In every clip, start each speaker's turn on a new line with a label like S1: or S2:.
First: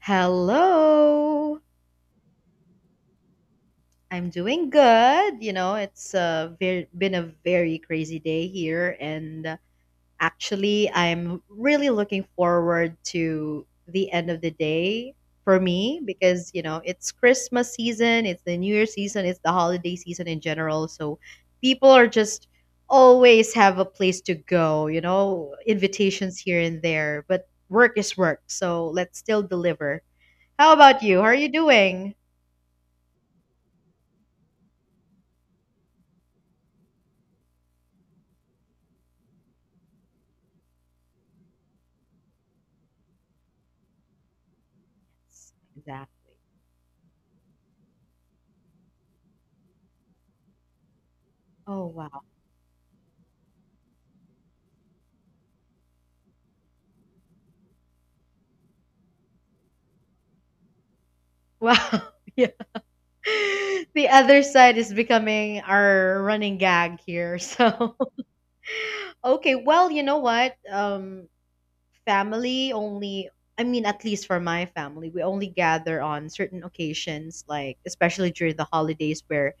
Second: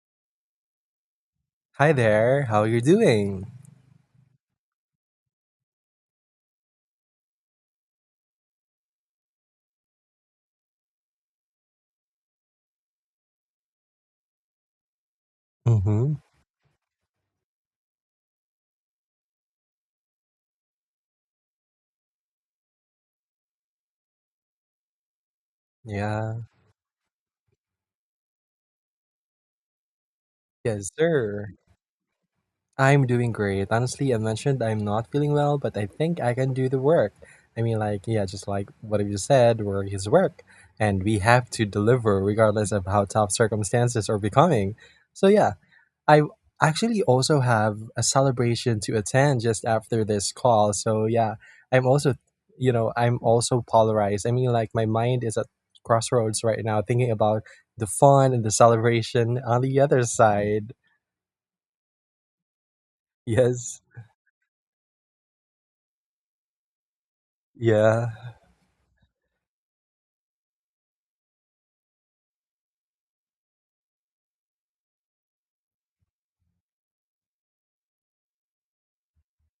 S1: Hello.
S2: Hi there. How you doing?
S1: I'm doing good. You know, it's been a very crazy day here, and actually, I'm really looking forward to the end of the day for me
S2: Mm-hmm.
S1: because you know it's Christmas season, it's the New Year season, it's the holiday season in general. So people are just always have a place to go. You know, invitations
S2: Yeah.
S1: here and there, but work is work, so let's still deliver. How
S2: Yes,
S1: about you? How are
S2: sir.
S1: you doing?
S2: I'm doing great. Honestly, I mentioned I'm not feeling well, but I think I can do the work. I mean, like, yeah, just like what you said, work is work, and we have to deliver regardless of how tough circumstances are becoming. So, yeah, I
S1: Exactly.
S2: actually also have a celebration to attend just after this call. So yeah,
S1: Oh,
S2: I'm also,
S1: wow.
S2: I'm also polarized. I mean, like my mind is at crossroads right now, thinking about the fun and the celebration on the other side.
S1: Wow. Yeah.
S2: Yes.
S1: The other side is becoming our running gag here. So,
S2: Yeah.
S1: okay. Well, you know what? Family only, I mean, at least for my family, we only gather on certain occasions, like especially during the holidays where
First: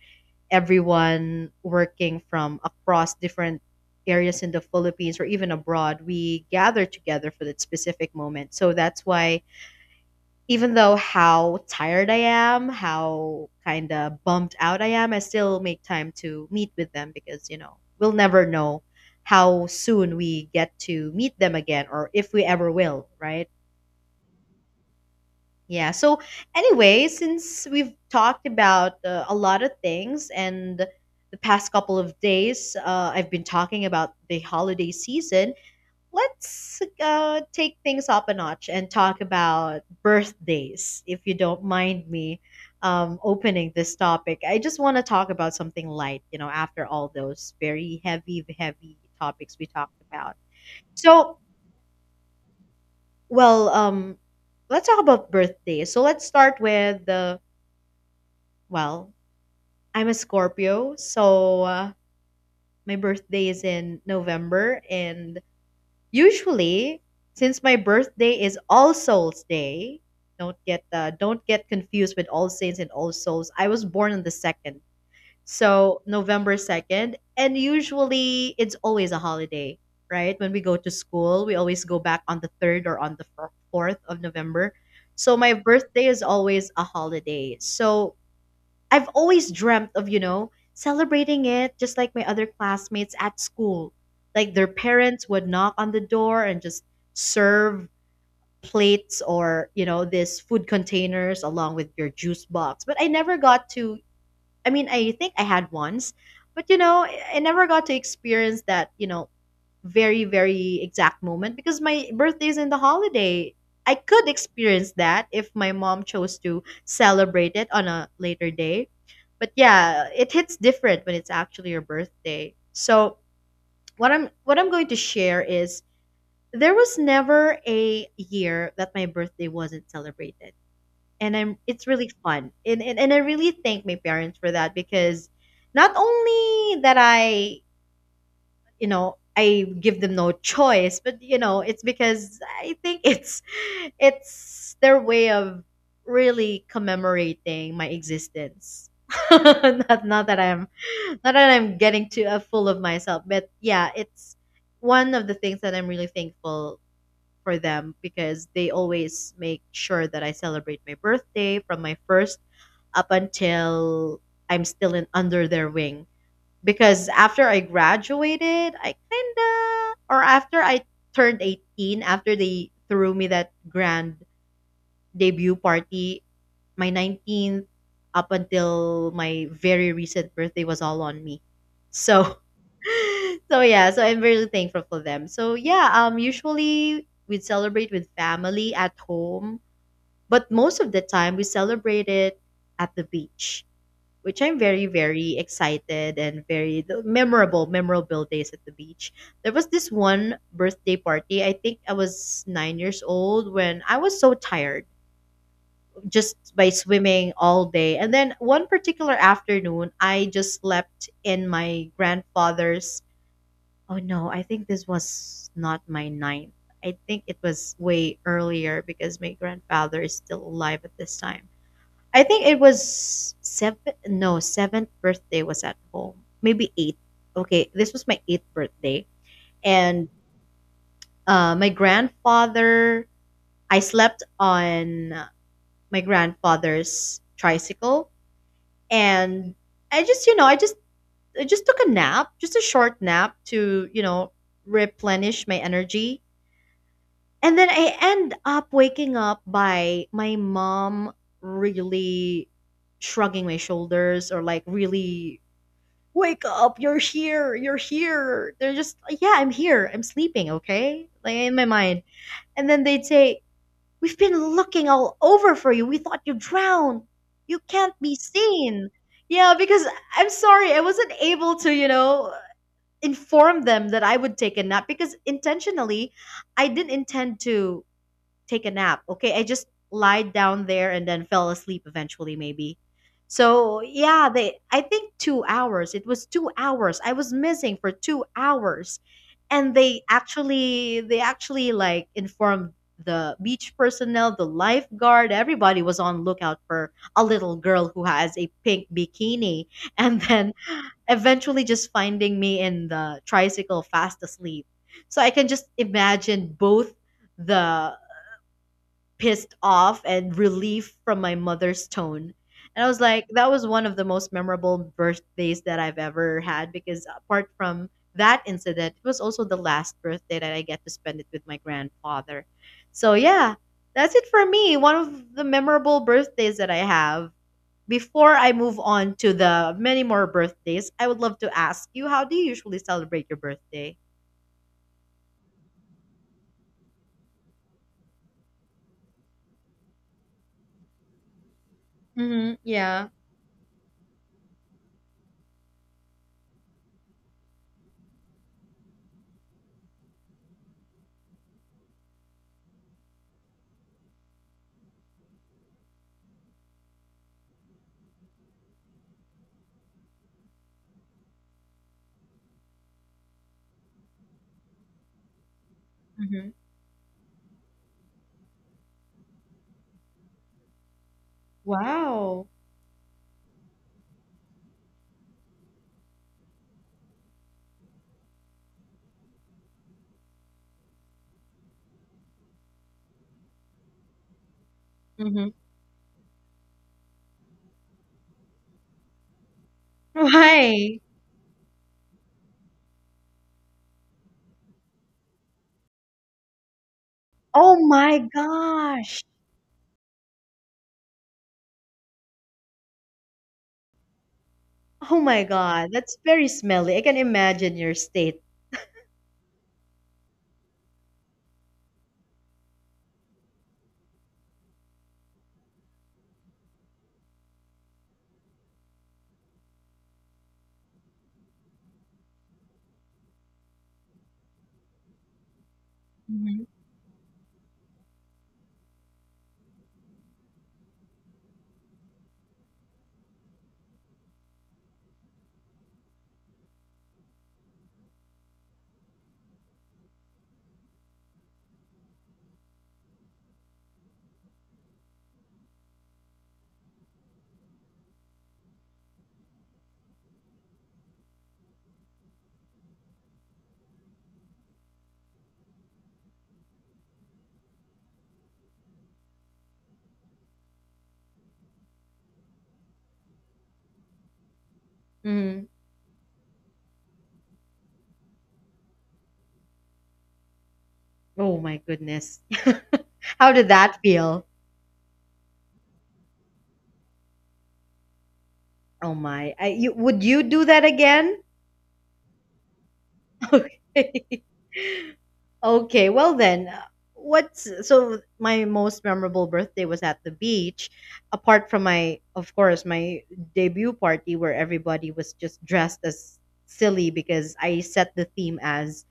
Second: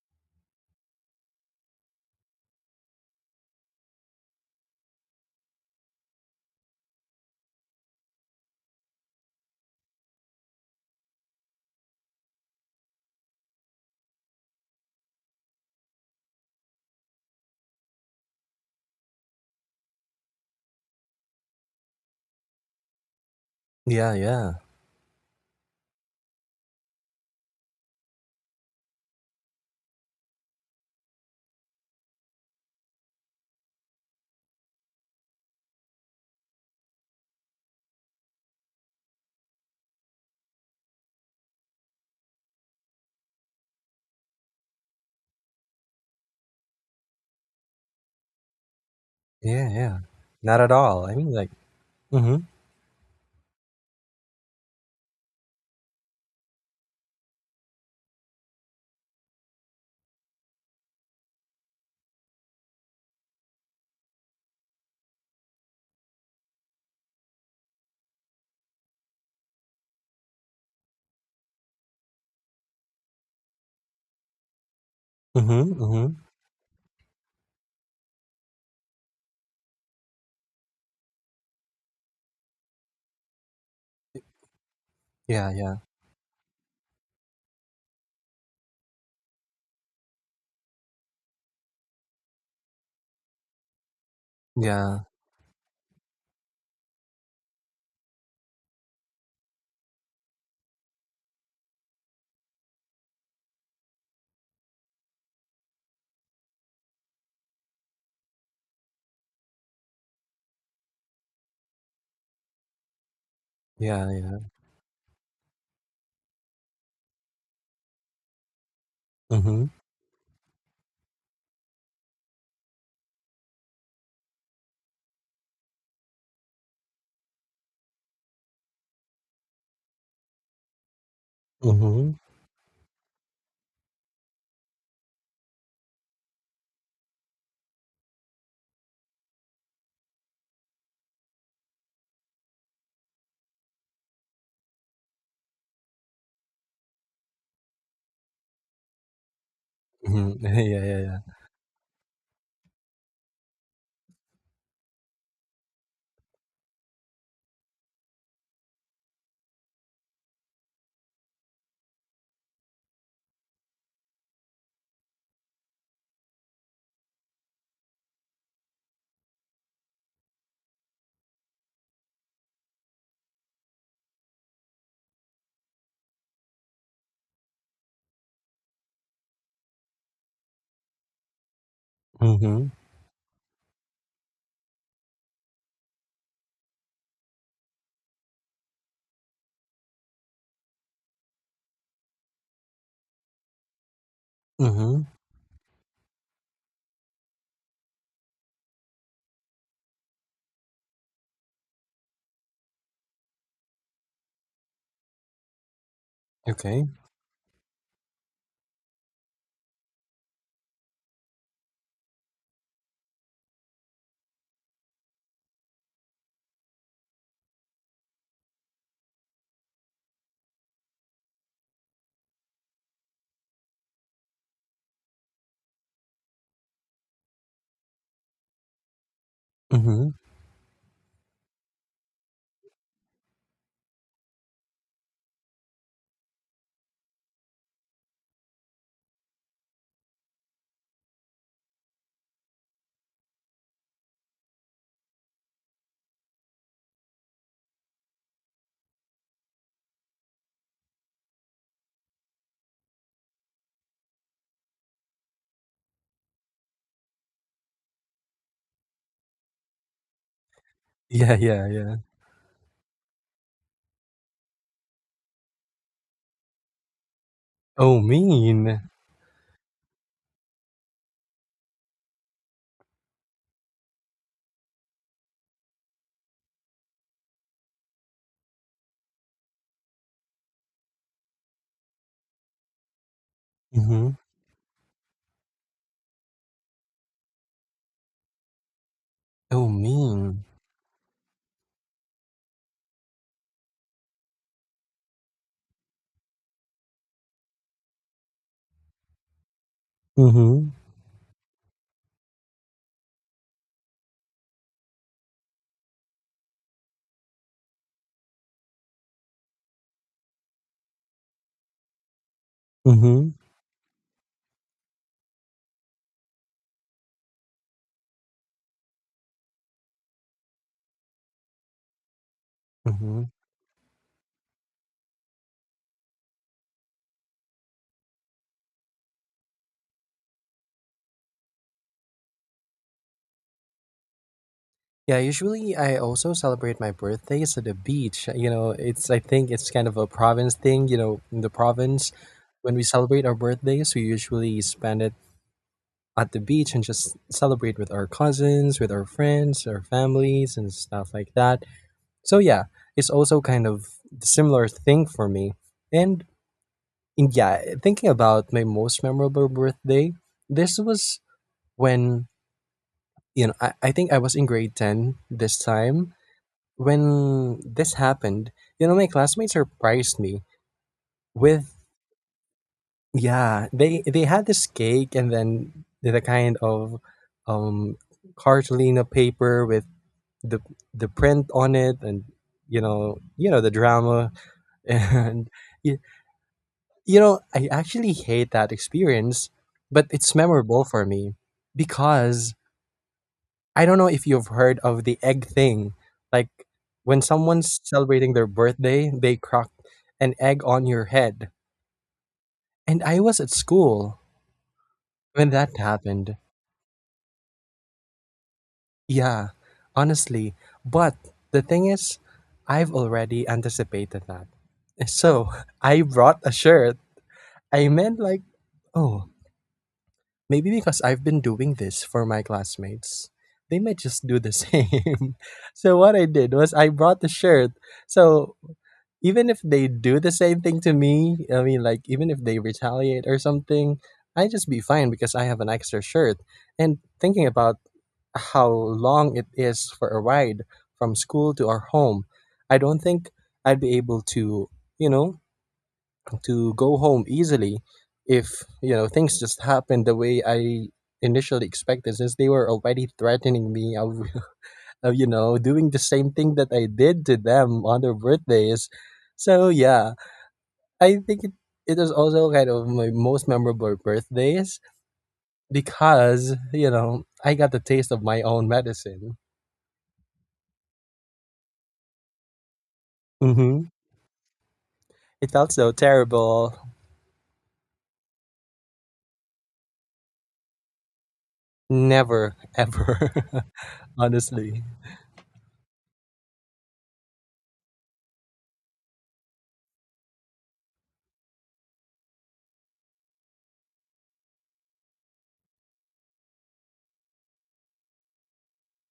S1: everyone working from across different areas in the Philippines or even abroad, we gather together for that specific moment. So that's why even though how tired I am, how kind of bummed out I am, I still make time to meet with them because, you know, we'll never know how soon we get to meet them again or if we ever will, right?
S2: Yeah. Yeah.
S1: Yeah. So, anyway, since we've talked about a lot of things and the past couple of days, I've been talking about the holiday season. Let's take things up a notch and talk about birthdays, if you don't mind me opening this topic. I just want to talk about something light, you know, after all those very heavy, heavy topics we
S2: Yeah.
S1: talked
S2: Yeah.
S1: about.
S2: Not at all. I mean,
S1: So,
S2: like, mm-hmm.
S1: well, let's talk about birthdays. So, let's start with well, I'm a Scorpio, so my birthday is in November. And usually, since my birthday is All Souls Day, don't get confused with All Saints and All Souls. I was born on the second,
S2: Mm-hmm.
S1: so
S2: Mm-hmm.
S1: November second, and usually it's always a holiday, right? When we go to school, we always go back on the third or on the fourth of November. So
S2: Yeah.
S1: my
S2: Yeah.
S1: birthday is always a holiday. So I've always dreamt of, you know, celebrating it just like my other classmates at school. Like their
S2: Yeah.
S1: parents would knock on the door and just serve plates or, you know, this food containers along with your juice box. But I never got to, I mean, I think I had once, but you know, I never got to experience that, you know, very very exact moment because my birthday is in the holiday. I
S2: Yeah.
S1: could
S2: Yeah.
S1: experience that if my mom chose to celebrate it on a later day, but
S2: Mm-hmm.
S1: yeah, it hits different when it's actually your birthday. So what I'm going to share is, there was never a year that my birthday wasn't celebrated, and I'm it's really
S2: Mm-hmm.
S1: fun, and I really thank my parents for that because not only that I you know I give them no choice, but you know it's because I think it's their way of really commemorating my existence. not not that
S2: Mm-hmm.
S1: I'm
S2: Yeah. Yeah. Yeah.
S1: not that I'm getting too full of myself, but yeah, it's one of the things that I'm really thankful for them because they always make sure that I celebrate my birthday from my first up until I'm still in under their wing, because after I graduated, or after I turned 18, after they threw me that grand debut party, my 19th up until my very recent birthday was all on me. So,
S2: Mm-hmm.
S1: so yeah, so I'm really thankful for them. So yeah, usually we'd celebrate with family at home, but most of the time we celebrate it at the beach, which I'm very,
S2: Mm-hmm.
S1: very excited and very the memorable, memorable days at the beach. There was this one birthday party. I think I was 9 years old when I was so tired just by
S2: Okay.
S1: swimming all day. And then one particular afternoon, I just slept in my grandfather's. Oh no, I think this was not my ninth. I think it was way earlier because my grandfather is still alive at this time. I think it was seven. No, seventh birthday was at home. Maybe eighth. Okay, this was my eighth birthday, and
S2: Mm-hmm.
S1: my grandfather, I slept on my grandfather's tricycle, and I just, you know, I just, I just took a nap, just a short nap to, you know, replenish my energy, and then I end up waking up by my mom really shrugging my shoulders, or like, really, wake up, you're here, you're here. They're just like, yeah, I'm here, I'm sleeping, okay, like
S2: Yeah,
S1: in my
S2: yeah, yeah.
S1: mind. And then they'd say, we've been looking all over for you, we thought you drowned, you can't
S2: Oh,
S1: be
S2: mean.
S1: seen. Yeah, because I'm sorry I wasn't able to, inform them that I would take a nap, because intentionally I didn't intend to take a nap. Okay, I just lied down there and then fell asleep eventually maybe. So,
S2: Mhm.
S1: yeah, they I think 2 hours. It was 2 hours. I was missing for 2 hours.
S2: Oh,
S1: And they
S2: mean.
S1: actually they actually like informed the beach personnel, the lifeguard, everybody was on lookout for a little girl who has a pink bikini, and then
S2: Mhm.
S1: eventually just finding me in the tricycle fast asleep. So I can just imagine both the pissed off and relief from my mother's tone. And I was like,
S2: Mhm.
S1: that was one of the most memorable birthdays that I've ever had because apart from that incident, it was also the last birthday that I get to spend it with my grandfather. So
S2: Mhm.
S1: yeah, that's it for me. One of the memorable birthdays that I have. Before I move on to the many more birthdays, I would love to ask you, how do you usually celebrate your birthday?
S2: Yeah, usually I also celebrate my birthdays at the beach. You know, it's I think it's kind of a province thing. You know, in the province
S1: Mm-hmm.
S2: when we
S1: Yeah.
S2: celebrate our birthdays, we usually spend it at the beach and just celebrate with our cousins, with our friends, our families and stuff like that. So yeah, it's also kind of similar thing for me. And yeah, thinking about my most memorable birthday, this was when, you know, I think I was in grade 10 this time.
S1: Mm-hmm.
S2: When this happened, you know, my classmates surprised me with,
S1: Wow.
S2: yeah, they had this cake and then did a kind of um cartolina paper with the the print on it, and you know the drama.
S1: Mm-hmm.
S2: And you know, I actually hate that experience, but it's memorable
S1: Why?
S2: for me because I don't know if you've heard of the egg thing. Like when
S1: Oh
S2: someone's
S1: my
S2: celebrating their birthday,
S1: gosh.
S2: they crack an egg on your head. And I was at school
S1: Oh my
S2: when that
S1: God. That's
S2: happened.
S1: very smelly. I can imagine your state.
S2: Yeah, honestly. But the thing is, I've already anticipated that. So I brought a shirt. I meant like, oh, maybe because I've been doing this for my classmates, they might just do the same. So what I did
S1: Mhm.
S2: was I brought the shirt. So even if they do the same thing to me, I mean like even if they retaliate or something, I just be fine because I have an extra shirt. And thinking about how long it is for a ride from school to our home, I don't think I'd be able you know, to go home easily if things just happened the way I initially expected, since they were already threatening me of, of doing the same thing that I did to them on their birthdays. So yeah, I think it was also kind of my most memorable birthdays
S1: Mhm.
S2: because I got the taste of my own medicine.
S1: Oh my goodness. How did
S2: Hmm.
S1: that feel?
S2: It felt so terrible.
S1: Oh my. Would you do that again?
S2: Never ever,
S1: Okay.
S2: honestly.
S1: Okay, well then, what's so my most memorable birthday was at the beach, apart from my, of course, my debut party where everybody was just dressed as silly because I set the theme as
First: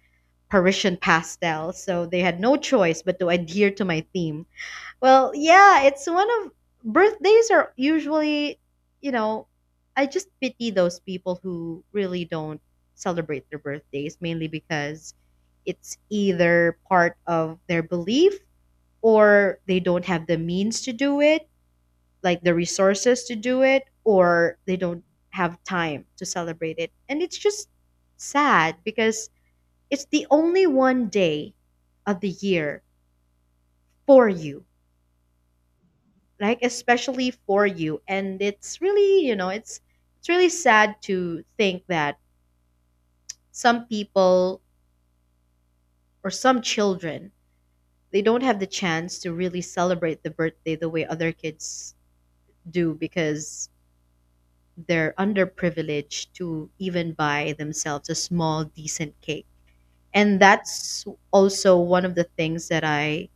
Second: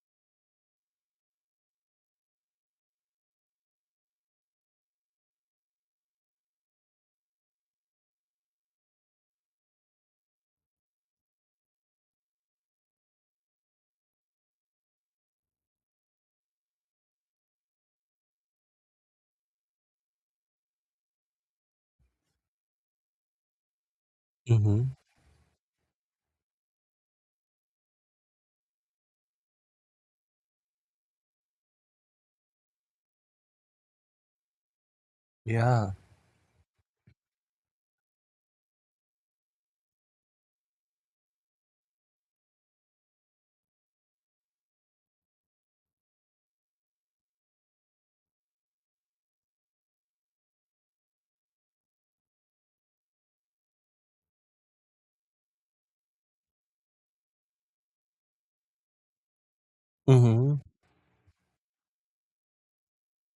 S1: Parisian pastel, so they had no choice but to adhere to my theme. Well, yeah, it's one of birthdays are usually, you know, I just pity those people who really don't celebrate their birthdays, mainly because it's either part of their belief or they don't have the means to do it, like the resources to do it, or they
S2: Hmm.
S1: don't have time to celebrate it. And it's just sad because it's the only one day of the year for you,
S2: Yeah.
S1: like especially for you, and it's really, it's really sad to think that some people or some children, they don't have the chance to really celebrate the birthday the way other kids do because they're underprivileged to even buy themselves a small decent cake. And
S2: Hmm.
S1: that's also one of the things that I,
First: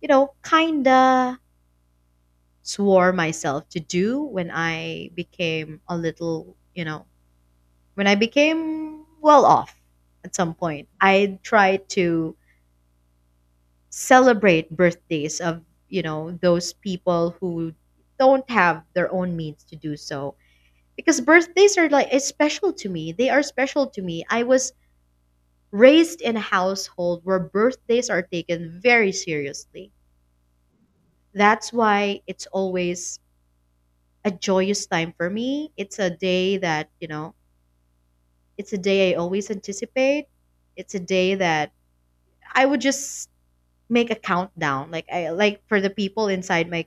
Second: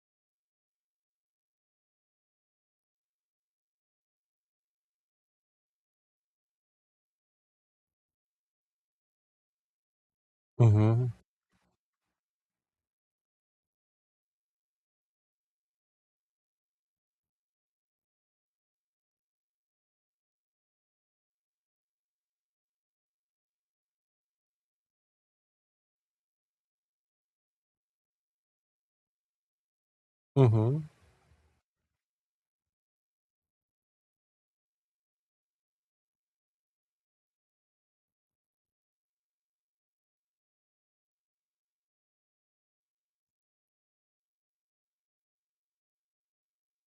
S1: kinda swore myself to do when I became a little, you know, when I became well off at some point.
S2: Hmm.
S1: I tried to celebrate birthdays of, you know, those people who don't have their own means to do so, because birthdays are like, it's special to me. They are special to me. I was raised in a household where birthdays are taken very seriously.
S2: Mhm,
S1: That's why it's always a joyous time for me. It's a day I always anticipate. It's a day that I would just make a countdown. Like, I like for the people inside my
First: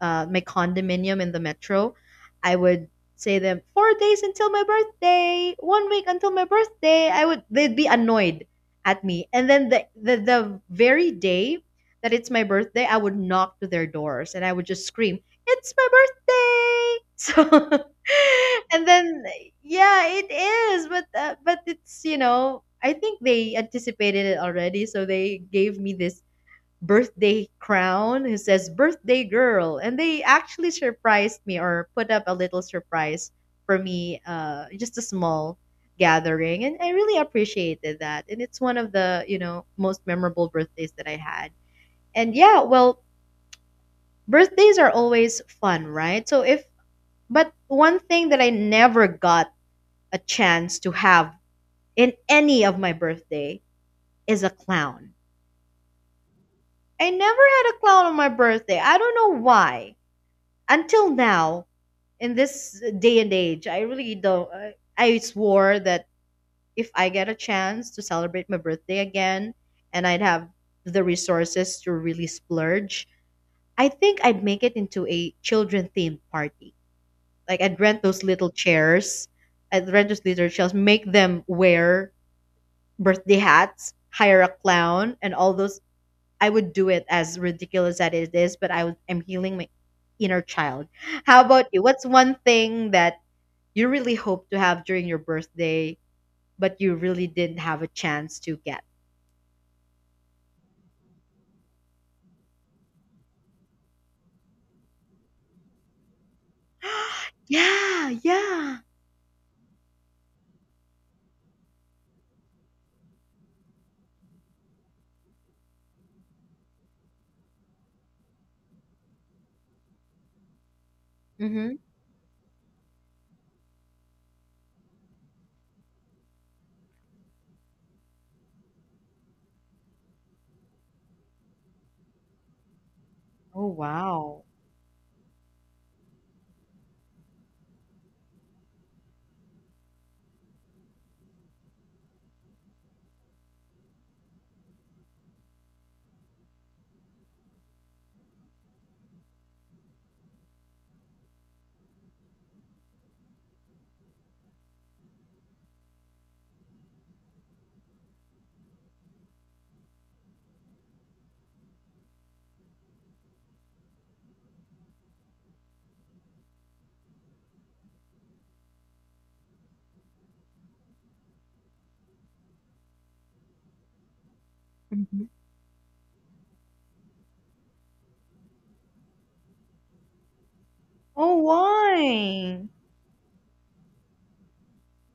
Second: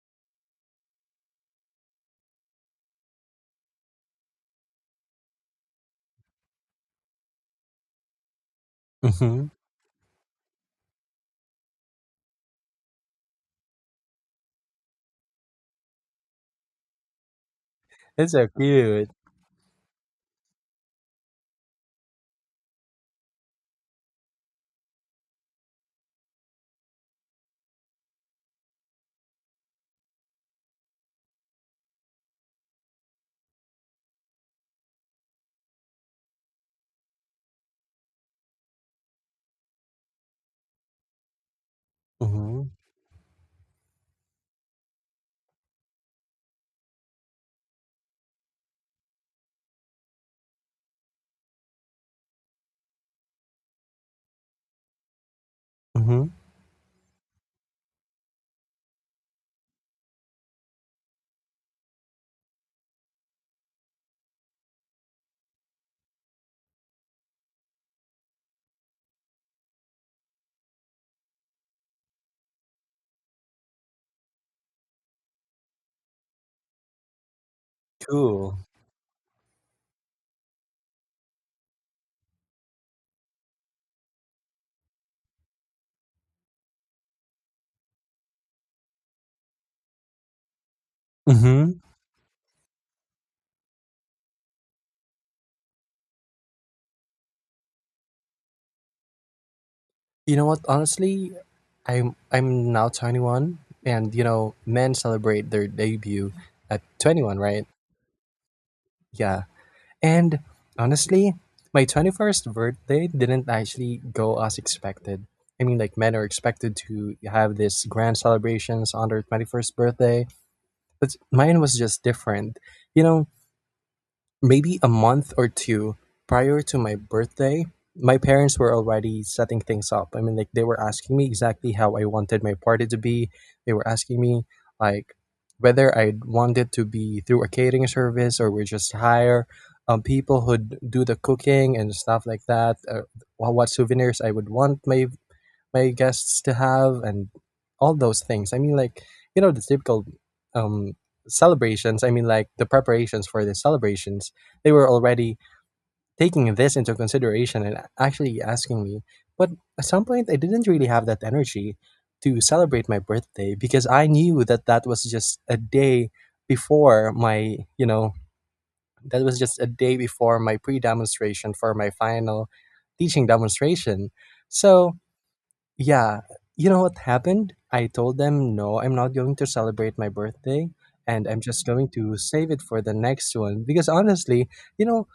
S1: uh, my condominium in the metro, I would say them 4 days until my birthday, one week until my birthday. I would They'd be annoyed at me, and
S2: mhm.
S1: then the very day that it's my birthday, I would knock to their doors and I would just scream, "It's my birthday!" So,
S2: That's so
S1: and
S2: cute.
S1: then Yeah, it is, but it's I think they anticipated it already, so they gave me this birthday crown who says birthday girl, and they actually surprised me or put up a little surprise for me, just a small gathering, and I really appreciated that, and it's one of the most memorable birthdays that I had. And yeah,
S2: Mhm,
S1: well, birthdays are always fun, right? so if But one thing that I never got a chance to have in any of my birthday is a clown.
S2: mhm.
S1: I never had a clown on my birthday. I don't know why. Until now, in this day and age, I really don't. I swore that if I get a chance to celebrate my birthday again and I'd have the resources to really splurge, I think I'd make it into a children themed party. Like I'd rent those little
S2: Cool.
S1: chairs, make them wear birthday hats, hire a clown and all those. I would do it as ridiculous as it is, but I'm healing my inner child. How about
S2: Mhm.
S1: you? What's one thing that you really hope to have during your birthday, but you really didn't have a chance to get?
S2: You know what? Honestly, I'm now 21, and you know, men celebrate their debut at 21, right?
S1: Yeah, yeah.
S2: Yeah. And honestly, my 21st birthday didn't actually go as expected. I mean, like men are expected to have this grand celebrations on their 21st birthday, but mine
S1: Mm-hmm.
S2: was just different. You know, maybe a month or two prior to my birthday, my parents were already setting things up. I mean, like they were asking me exactly how I wanted my party to be.
S1: Oh
S2: They were asking
S1: wow.
S2: me like whether I'd want it to be through a catering service or we just hire people who'd do the cooking and stuff like that. What souvenirs I would want my guests to have, and all those things. I mean, like, you know, the typical um, celebrations, I mean, like the preparations for the celebrations, they were already taking this into consideration and actually asking me. But at some point, I didn't really have that energy to celebrate my birthday because I knew that that was just a day before my, you know, that was just a day before my pre demonstration for my final teaching demonstration. So,
S1: Mm-hmm.
S2: yeah, you know what happened? I told them, no, I'm not going to celebrate my birthday, and
S1: Oh
S2: I'm just going to save it
S1: why?
S2: for the next one because honestly, you know,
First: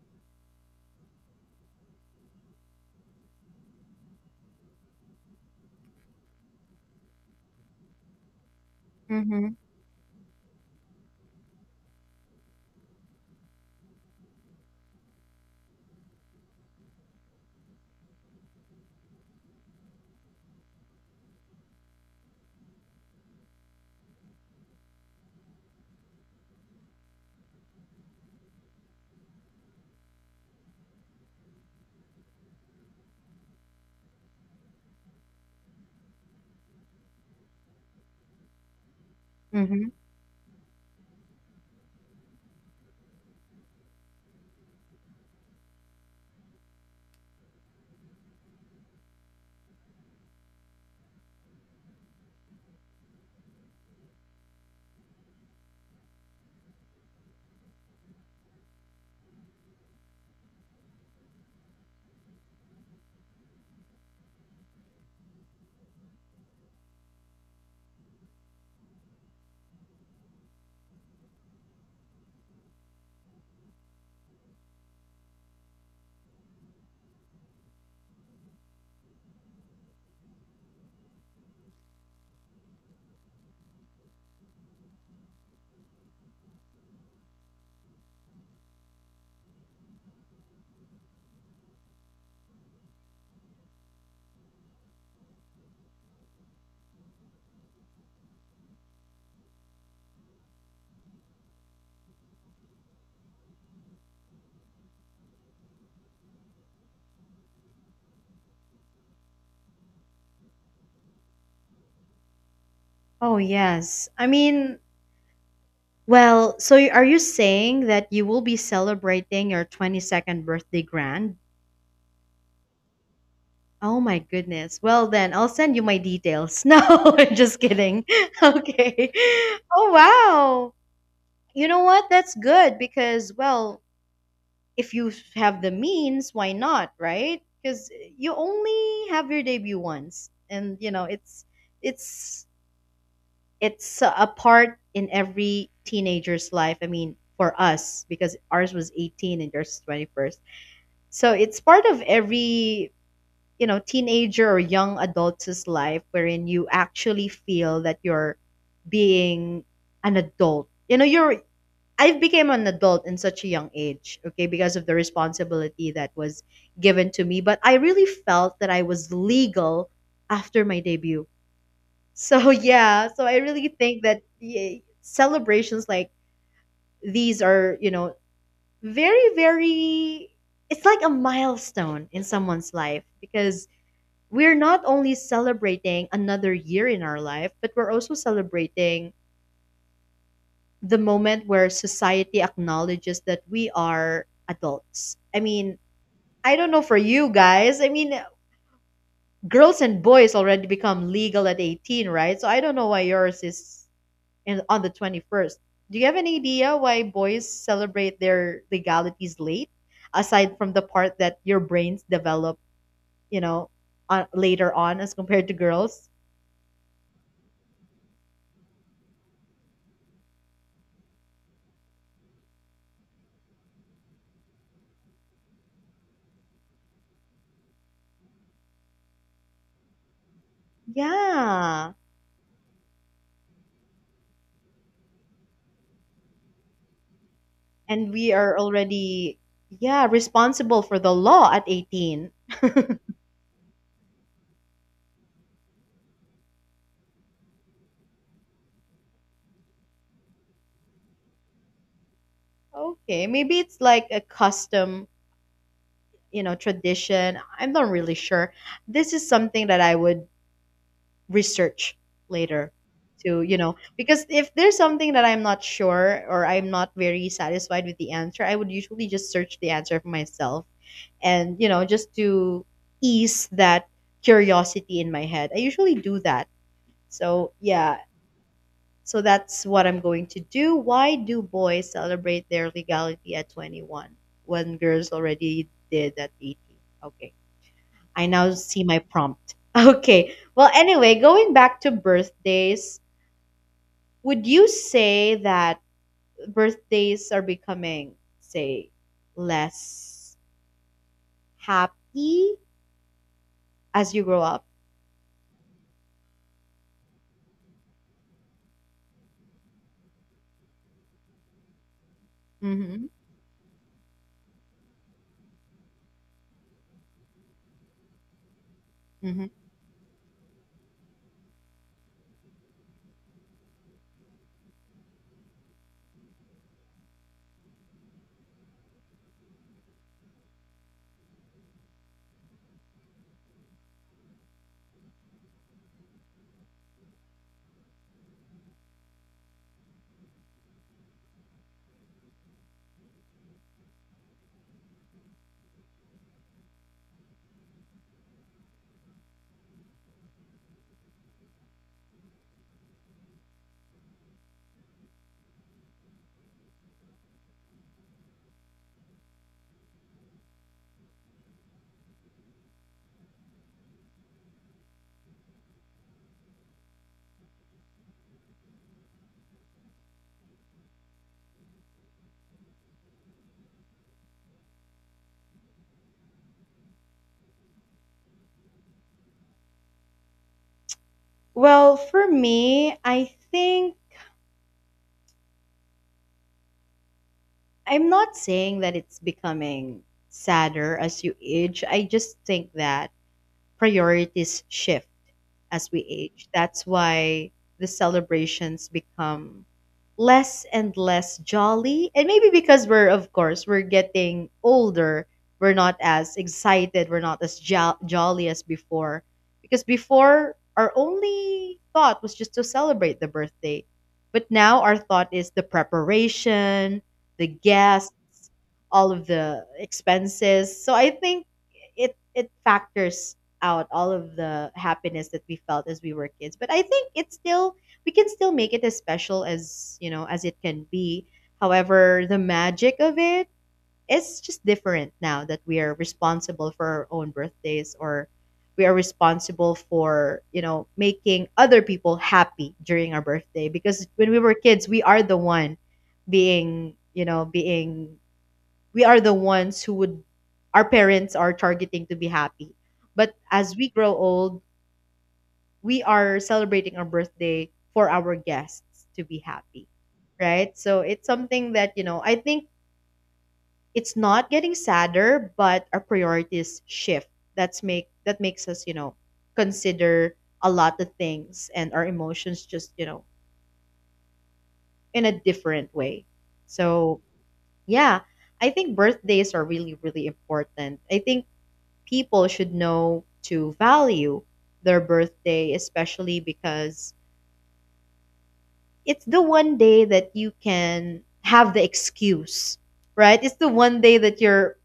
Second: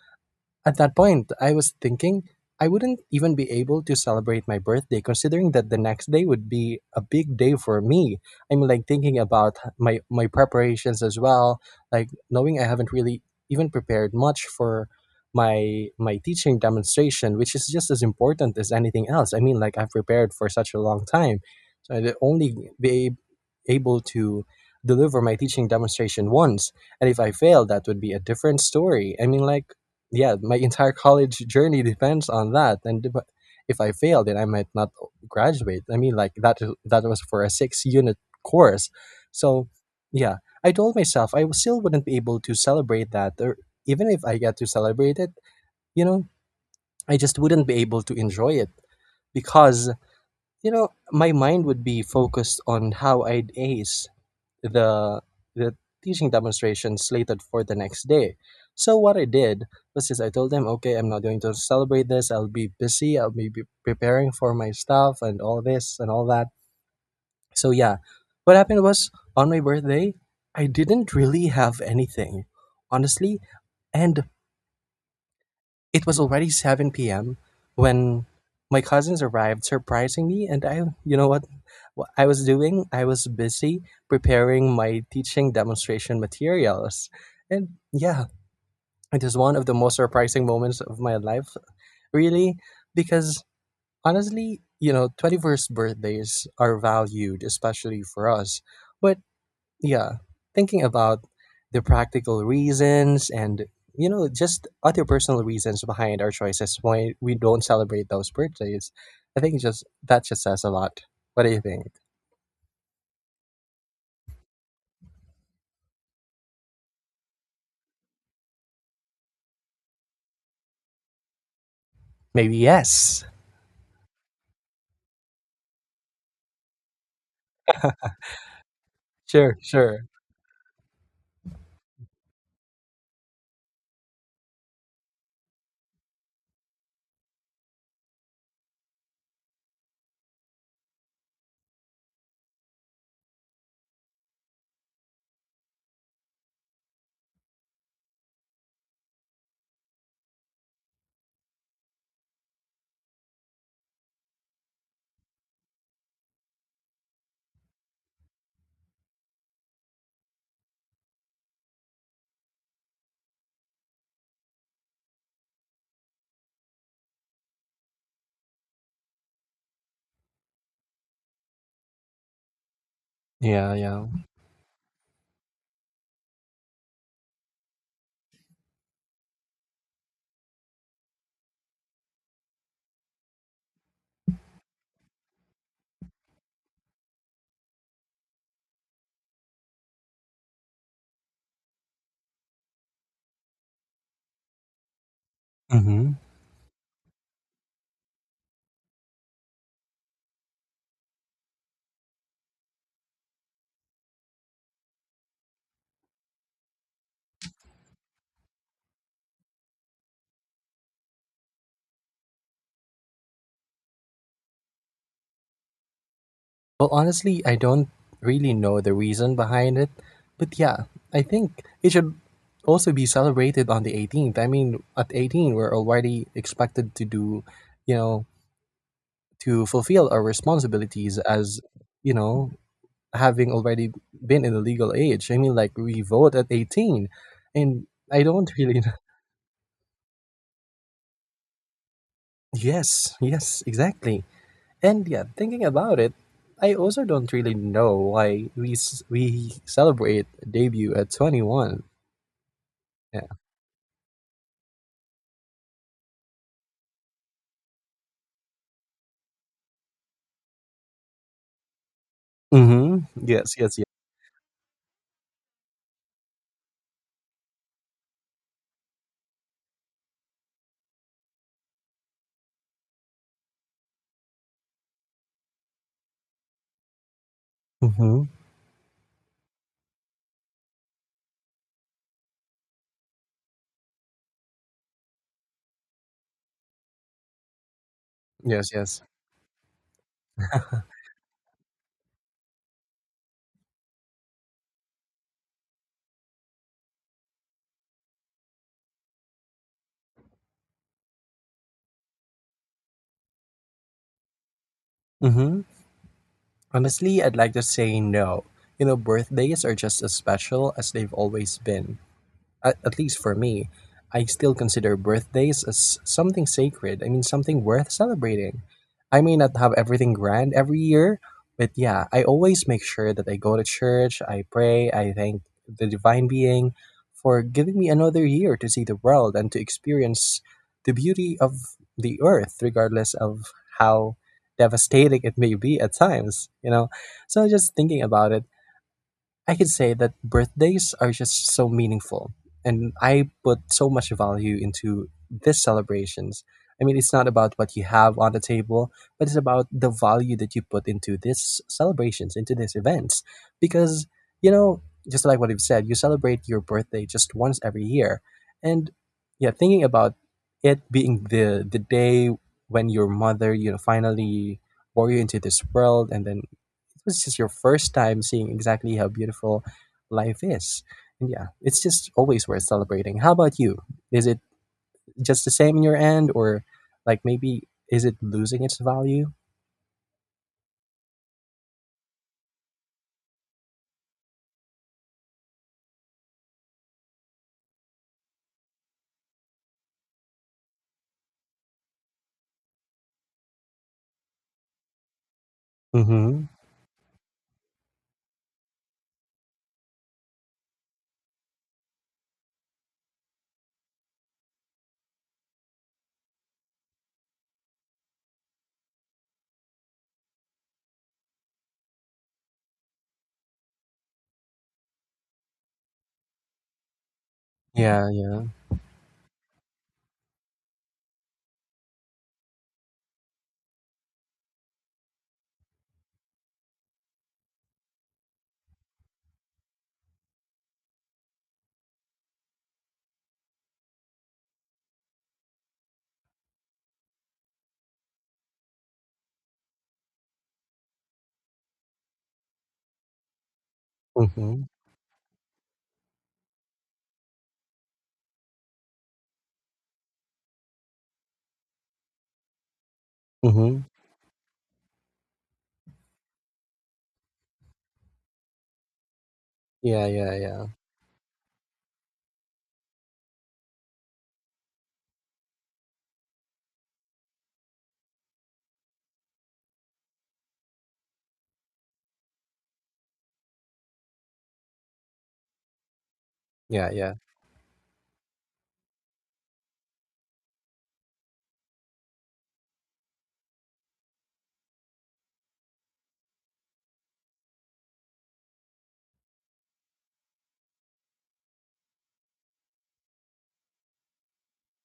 S2: at that point, I was thinking I wouldn't even be able to celebrate my birthday, considering that the next day would be a big day for me. I'm like thinking
S1: Mm-hmm.
S2: about my preparations as well, like knowing I haven't really even prepared much for my teaching demonstration, which is just as important as anything else. I mean, like I've prepared for such a long time, so I'd only be able to deliver my teaching demonstration once, and if I fail, that would be a different story. I mean, like yeah, my entire college journey depends on that. And if I fail, then I might not graduate. I mean, like that was for a six unit course. So
S1: Mm-hmm.
S2: yeah, I told myself I still wouldn't be able to celebrate that, or even if I get to celebrate it, you know, I just wouldn't be able to enjoy it because my mind would be focused on how I'd ace the the teaching demonstration slated for the next day. So what I did was is I told them, okay, I'm not going to celebrate this. I'll be busy. I'll be preparing for my stuff and all this and all that. So yeah, what happened was on my birthday, I didn't really have anything, honestly, and it was already 7 p.m. when my cousins arrived, surprising me. And I, you know what I was doing? I was busy preparing my teaching demonstration materials. And yeah, it is one of the most surprising moments of my life, really, because honestly, you know, 21st birthdays are valued, especially for us. But yeah, thinking about the practical reasons and just other personal reasons behind our choices why we don't celebrate those birthdays. I think just that just says a lot. What do you think?
S1: Oh yes. I mean, well, so are you saying that you will be celebrating your 22nd birthday grand?
S2: Maybe yes.
S1: Oh my goodness. Well then, I'll send you my details. No, I'm just kidding. Okay.
S2: Sure,
S1: Oh
S2: sure.
S1: wow. You know what? That's good because, well, if you have the means, why not, right? Cuz you only have your debut once. And you know, it's it's a part in every teenager's life. I mean, for us because ours was 18 and yours is 21st. So it's part of every teenager or young adults' life wherein you actually feel that you're being an adult. You know, you're, I have became an adult in such a young age, okay, because of the responsibility that was given to me, but I really felt that I was legal after my debut. So yeah, so I really
S2: Yeah,
S1: think
S2: yeah.
S1: that, yeah, celebrations like these are, you know, very it's like a milestone in someone's life because we're not only celebrating another year in our life, but we're also celebrating the moment where society acknowledges that we are adults. I mean,
S2: Hmm.
S1: I don't know for you guys. I mean, girls and boys already become legal at 18, right? So I don't know why yours is on the 21st. Do you have any idea why boys celebrate their legalities late? Aside from the part that your brains develop, you know, later on as compared to girls?
S2: Well, honestly, I don't really know the reason behind it, but yeah, I think it should also be celebrated on the 18th. I mean, at 18, we're already expected to do, you know, to fulfill our responsibilities as
S1: Yeah.
S2: you know having already been in the legal age. I mean like we vote at 18, and
S1: And
S2: I
S1: we
S2: don't
S1: are
S2: really know.
S1: already, yeah, responsible for the law at 18.
S2: Yes, yes, exactly. And yeah, thinking about it, I also don't really know why we celebrate debut at 21.
S1: Okay,
S2: Yeah.
S1: maybe it's like a custom, you know, tradition. I'm not really sure. This is something that I would research later,
S2: Mm-hmm.
S1: to,
S2: Yes,
S1: you know,
S2: yes, yes.
S1: because if there's something that I'm not sure or I'm not very satisfied with the answer, I would usually just search the answer for myself. And you know, just to ease that curiosity in my head, I usually do that. So yeah.
S2: Mm-hmm.
S1: So that's what I'm going to do. Why do boys celebrate their legality at 21 when girls already did at 18? Okay. I now
S2: Yes,
S1: see my
S2: yes.
S1: prompt. Okay. Well, anyway, going back to birthdays, would you say that birthdays are becoming, say, less happy as you grow up?
S2: Mm-hmm. Honestly, I'd like to say no. You know, birthdays are just as special as they've always been. At
S1: Mm-hmm.
S2: least for me, I still consider birthdays as something sacred. I mean, something worth celebrating. I may
S1: Mm-hmm.
S2: not have everything grand every year, but yeah, I always make sure that I go to church, I pray, I thank the divine being for giving me another year to see the world and to experience the beauty of the earth, regardless of how devastating it may be at times, you know? So just thinking about it, I could say that birthdays are just so meaningful, and I put so much value into these celebrations. I mean, it's not about what you have on the table, but it's about the value that you put into these celebrations, into these events. Because, you know, just like what you've said, you celebrate your birthday just once every year. And yeah, thinking about it being the day when your mother, you know, finally bore you into this world, and then it was just your first time seeing exactly how beautiful life is. And yeah, it's just always worth celebrating. How about you? Is it just the same in your end, or like maybe is it losing its value?
S1: Well, for me, I think I'm not saying that it's becoming sadder as you age. I just think that priorities shift as we
S2: Mm-hmm.
S1: age. That's why the celebrations become less and less jolly. And maybe because we're, of course, we're getting older, we're not as excited, we're not as jolly as before. Because before, our only thought was just to celebrate the birthday. But now our thought is the preparation, the
S2: Yeah.
S1: guests, all of the expenses. So I think it factors out all of the happiness that we felt as we were kids. But I think it's still, we can still make it as special as, you know, as it can be. However, the magic of it is just different now that we are responsible for our own birthdays, or we are responsible for, you know, making other people happy during our birthday. Because when we were
S2: Mhm,
S1: kids, we are the one being, you know, being we are the ones who would, our parents are targeting to be happy. But as
S2: mhm.
S1: we grow old, we are celebrating our birthday for our guests to be happy,
S2: Yeah, yeah, yeah.
S1: right? So it's something that, you know, I think it's not getting sadder, but our priorities shift. That makes us, you know, consider a lot of things and our emotions just, you know, in a different way.
S2: Yeah, yeah.
S1: So, yeah, I think birthdays are really important. I think people should know to value their birthday, especially because it's the one day that you can have the excuse, right? It's the one day that you're,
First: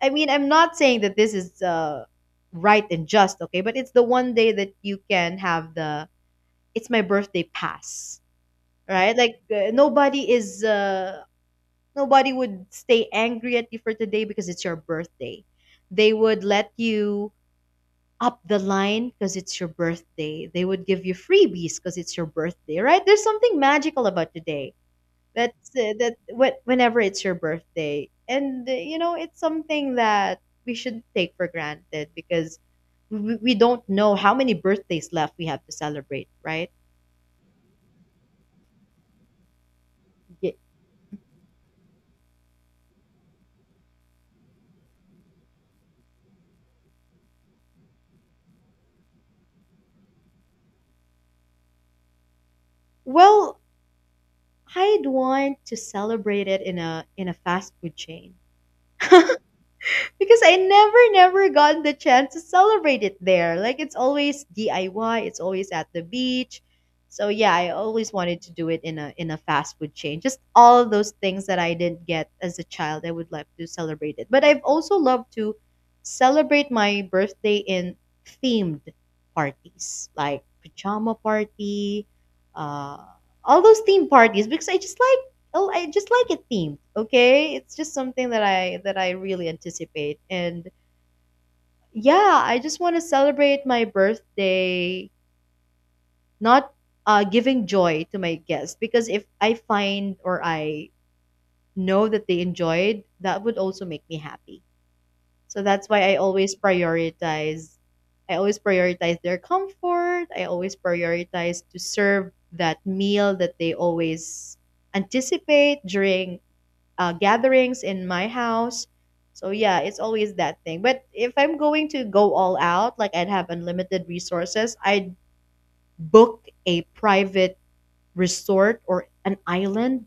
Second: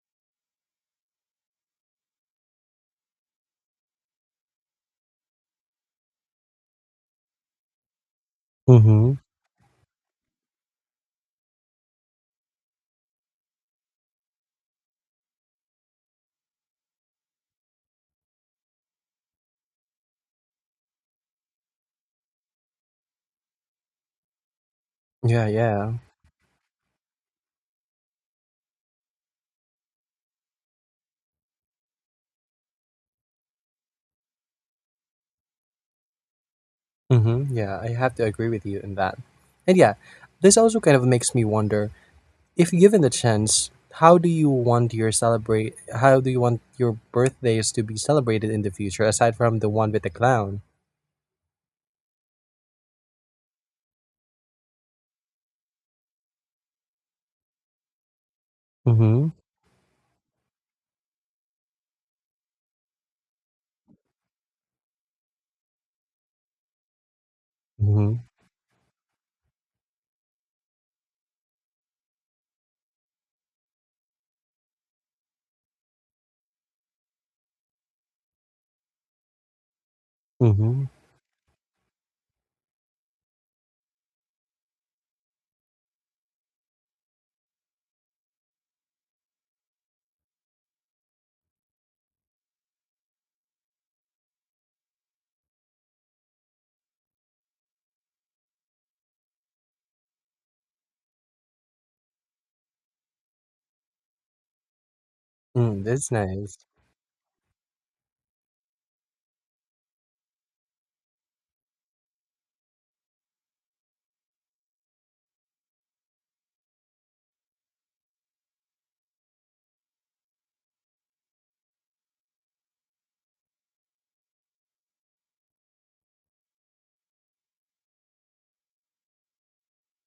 S1: I mean, I'm not saying that this is right and just, okay, but it's the one day that you can have the, it's my birthday pass, right?
S2: Mhm.
S1: Like nobody is, nobody would stay angry at you for today because it's your birthday. They would let you up the line because it's your birthday. They would give you freebies because it's your birthday, right? There's something magical about today.
S2: Yeah,
S1: That's
S2: yeah.
S1: Whenever it's your birthday, and you know, it's something that we should take for granted because we don't know how many birthdays left we have to celebrate, right?
S2: Mhm. Yeah, I have to agree with you in that. And yeah, this
S1: Ye-
S2: also kind of makes me wonder, if given the chance, how do you want your birthdays to be celebrated in the future aside from the one with the clown?
S1: Well, I'd want to celebrate it in a fast food chain.
S2: Mhm.
S1: Because I never got the chance to celebrate it there. Like it's always DIY, it's always at the beach. So yeah, I always
S2: Mhm.
S1: wanted to do it in a fast food chain. Just all of those things that I didn't get as a child, I would love to celebrate it. But I've also loved to celebrate my birthday in themed parties, like
S2: Mhm.
S1: pajama party, uh, all those theme parties, because I just like I just like it themed. Okay, it's just something that I really anticipate, and yeah, I just want to celebrate my birthday, not giving joy to my guests, because if I find, or I know that they enjoyed, that would also make me happy. So
S2: Mm,
S1: that's why
S2: that's
S1: I always
S2: nice.
S1: prioritize. I always prioritize their comfort. I always prioritize to serve that meal that they always anticipate during gatherings in my house. So yeah, it's always that thing. But if I'm going to go all out, like I'd have unlimited resources, I'd book a private resort or an island,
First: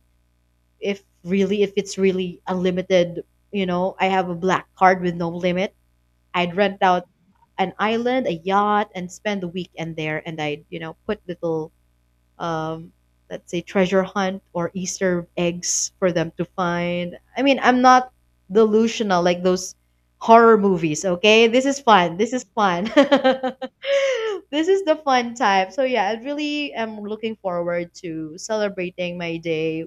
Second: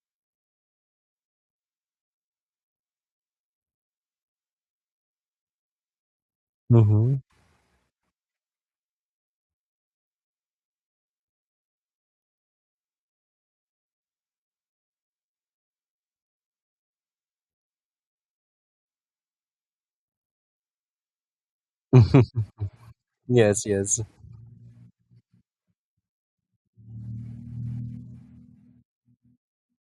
S1: if it's really unlimited, you know, I have a black card with no limit. I'd rent out
S2: Mhm.
S1: an island, a yacht, and spend the weekend there, and I'd, you know, put little um, let's say treasure hunt or Easter eggs for them to find. I mean, I'm not delusional like those horror movies, okay? This is fun. This is fun.
S2: Yes, yes.
S1: This is the fun time. So yeah, I really am looking forward to celebrating my day,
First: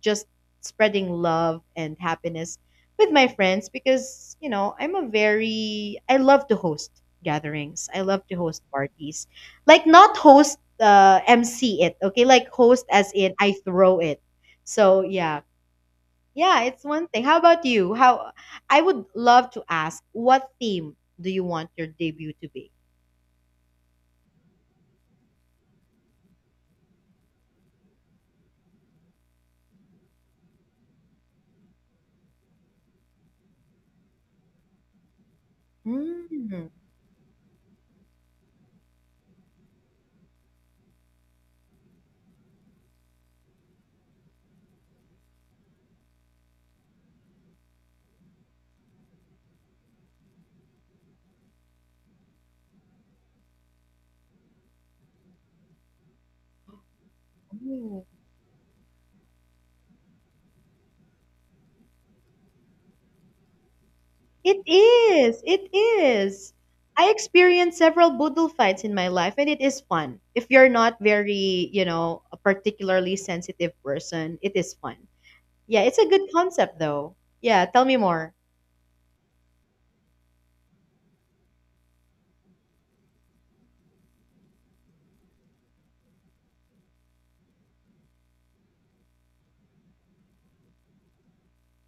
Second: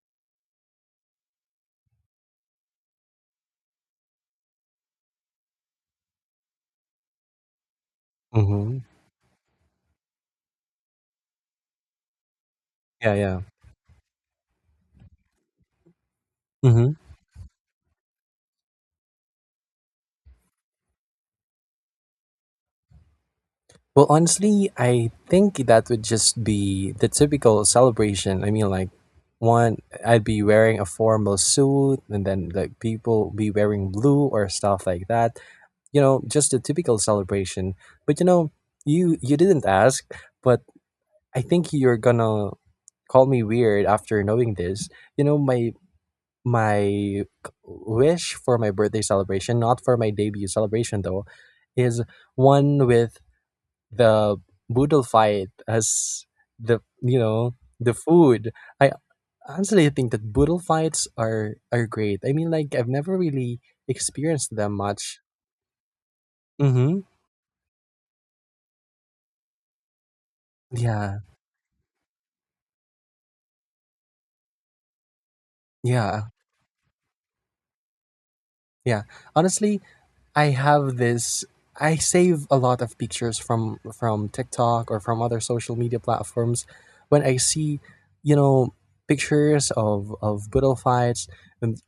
S1: just spreading love and happiness with my friends, because you know, I'm a very I love to host gatherings. I love to host
S2: Mhm.
S1: parties. Like not host MC it, okay? Like host as
S2: Yeah,
S1: in
S2: yeah.
S1: I throw it. So yeah. Yeah, it's
S2: Mhm.
S1: one thing. How about you? How, I would love to ask, what theme do you want your debut to be?
S2: Well, honestly, I think that would just be the typical celebration. I mean, like, one, I'd be wearing a formal suit, and then, like, people be wearing blue or stuff like that. You know, just a
S1: Mm.
S2: typical celebration. But, you know, you didn't ask, but I think you're gonna call me weird after knowing this. You know, my wish for my birthday celebration, not for my debut celebration though, is one with the boodle fight as the you know the food. I honestly think that boodle fights are great. I mean like I've never really experienced
S1: It
S2: them much.
S1: is. It is.
S2: Mm-hmm.
S1: I experienced several boodle fights in my life and it is fun. If you're not
S2: Yeah.
S1: very, you know, a particularly sensitive person, it is fun. Yeah, it's a good
S2: Yeah.
S1: concept though. Yeah, tell me more.
S2: Yeah. Honestly, I have this I save a lot of pictures from TikTok or from other social media platforms when I see you know pictures of boodle fights and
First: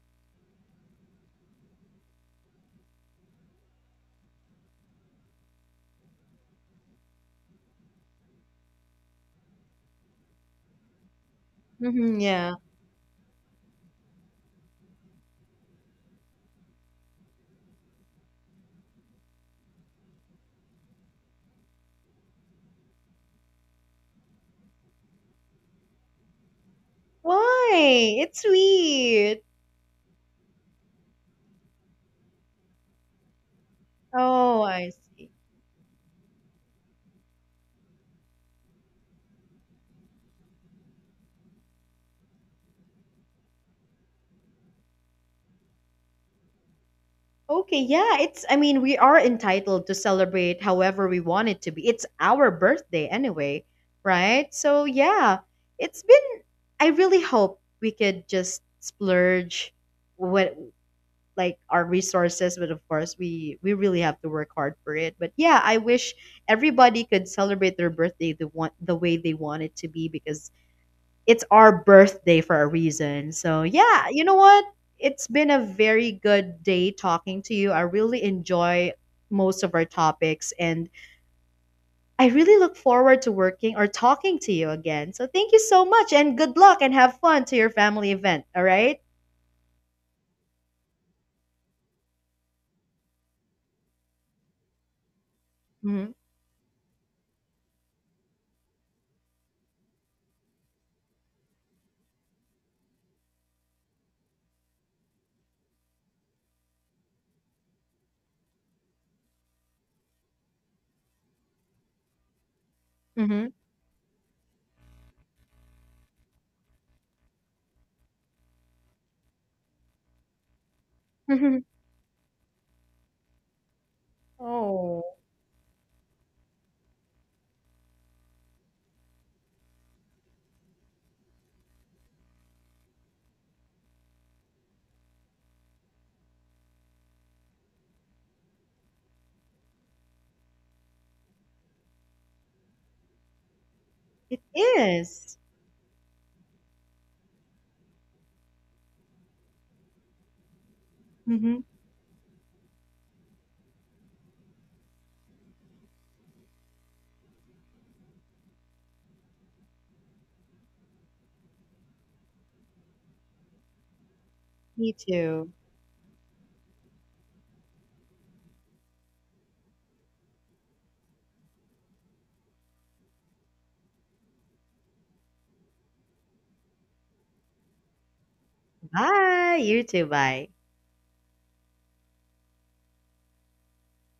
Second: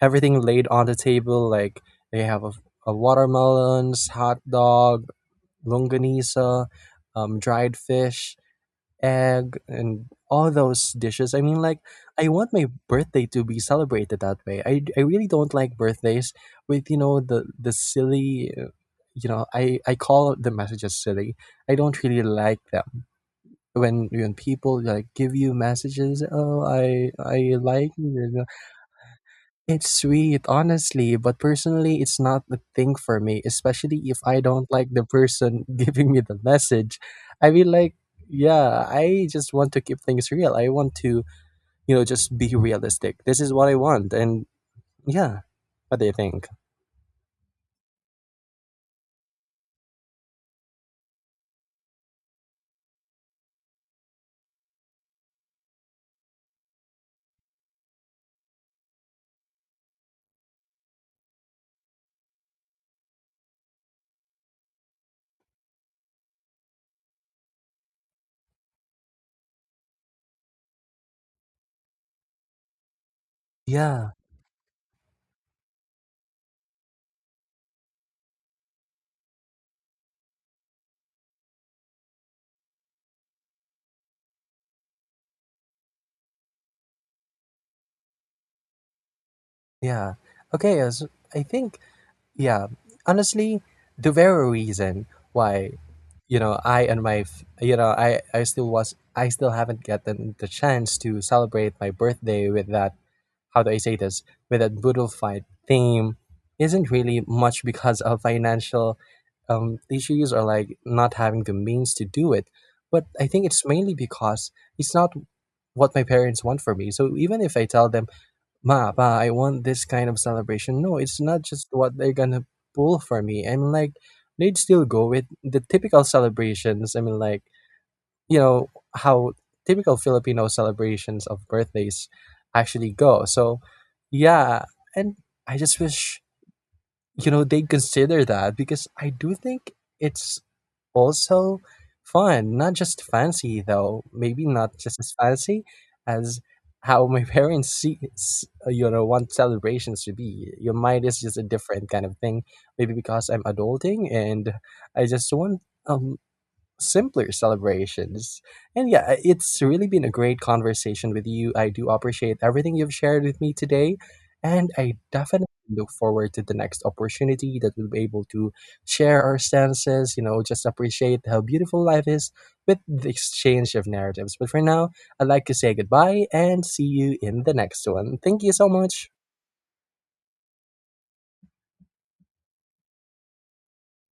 S2: everything laid on the table. Like they have a watermelons, hot dog, longanisa, dried fish, egg, and all those dishes. I mean, like
S1: Hmm,
S2: I want
S1: yeah.
S2: my birthday to be celebrated that way. I really don't like birthdays with the silly. You know, I call the messages silly. I don't really like them when people like give you messages. Oh, I
S1: Why?
S2: like
S1: It's
S2: you.
S1: sweet.
S2: It's sweet, honestly, but personally, it's not the thing for me, especially if I
S1: Oh,
S2: don't
S1: I
S2: like the
S1: see.
S2: person giving me the message. I mean, like, yeah, I just want to keep things real. I want to, you know, just be realistic. This is what I want. And yeah, what do you think?
S1: Okay, yeah, it's, I mean, we are entitled to celebrate however we want it to be. It's our birthday anyway, right? So, yeah, it's been I really hope we could just splurge what, like our resources, but of course, we really have to work hard for it. But yeah, I wish everybody could celebrate their birthday the way they want it to be, because it's our birthday for a reason. So, yeah,
S2: Yeah,
S1: you know what? It's been a very good day talking to you. I really enjoy most of our topics, and I really look forward to working or talking to you again. So, thank you so much, and good luck, and have fun to your family event. All right.
S2: yeah. Okay, as I think, yeah, honestly, the very reason why
S1: Mm-hmm.
S2: I still haven't gotten the chance to celebrate my birthday with that, how do I say this, with that brutal fight theme, isn't really much because of financial issues, or like not having the means to do it, but I think it's mainly because it's not what my parents want for me. So even if I tell them, Ma, pa, I want this kind of celebration. No, it's not
S1: Mm-hmm.
S2: just what they're gonna pull for me. I mean, like, they'd still
S1: Oh,
S2: go with the typical celebrations. I mean, like, you know, how typical Filipino celebrations of birthdays actually go. So, yeah, and I just wish they consider that because I do think it's also fun, not just fancy though.
S1: it
S2: Maybe not just as
S1: is.
S2: fancy as how my parents see, s- you know, want celebrations to be. Your mind is just a
S1: Mm-hmm.
S2: different kind of thing. Maybe because I'm adulting and I just want um simpler celebrations. And yeah, it's really been a great conversation with you. I do appreciate everything you've shared with me today. And
S1: Me
S2: I definitely
S1: too.
S2: look forward to the next opportunity that we'll be able to share our stances, you know, just appreciate how beautiful life is with the exchange of narratives. But for now, I'd like to say goodbye and see you in the next one. Thank you so much.
S1: Bye. You too. Bye.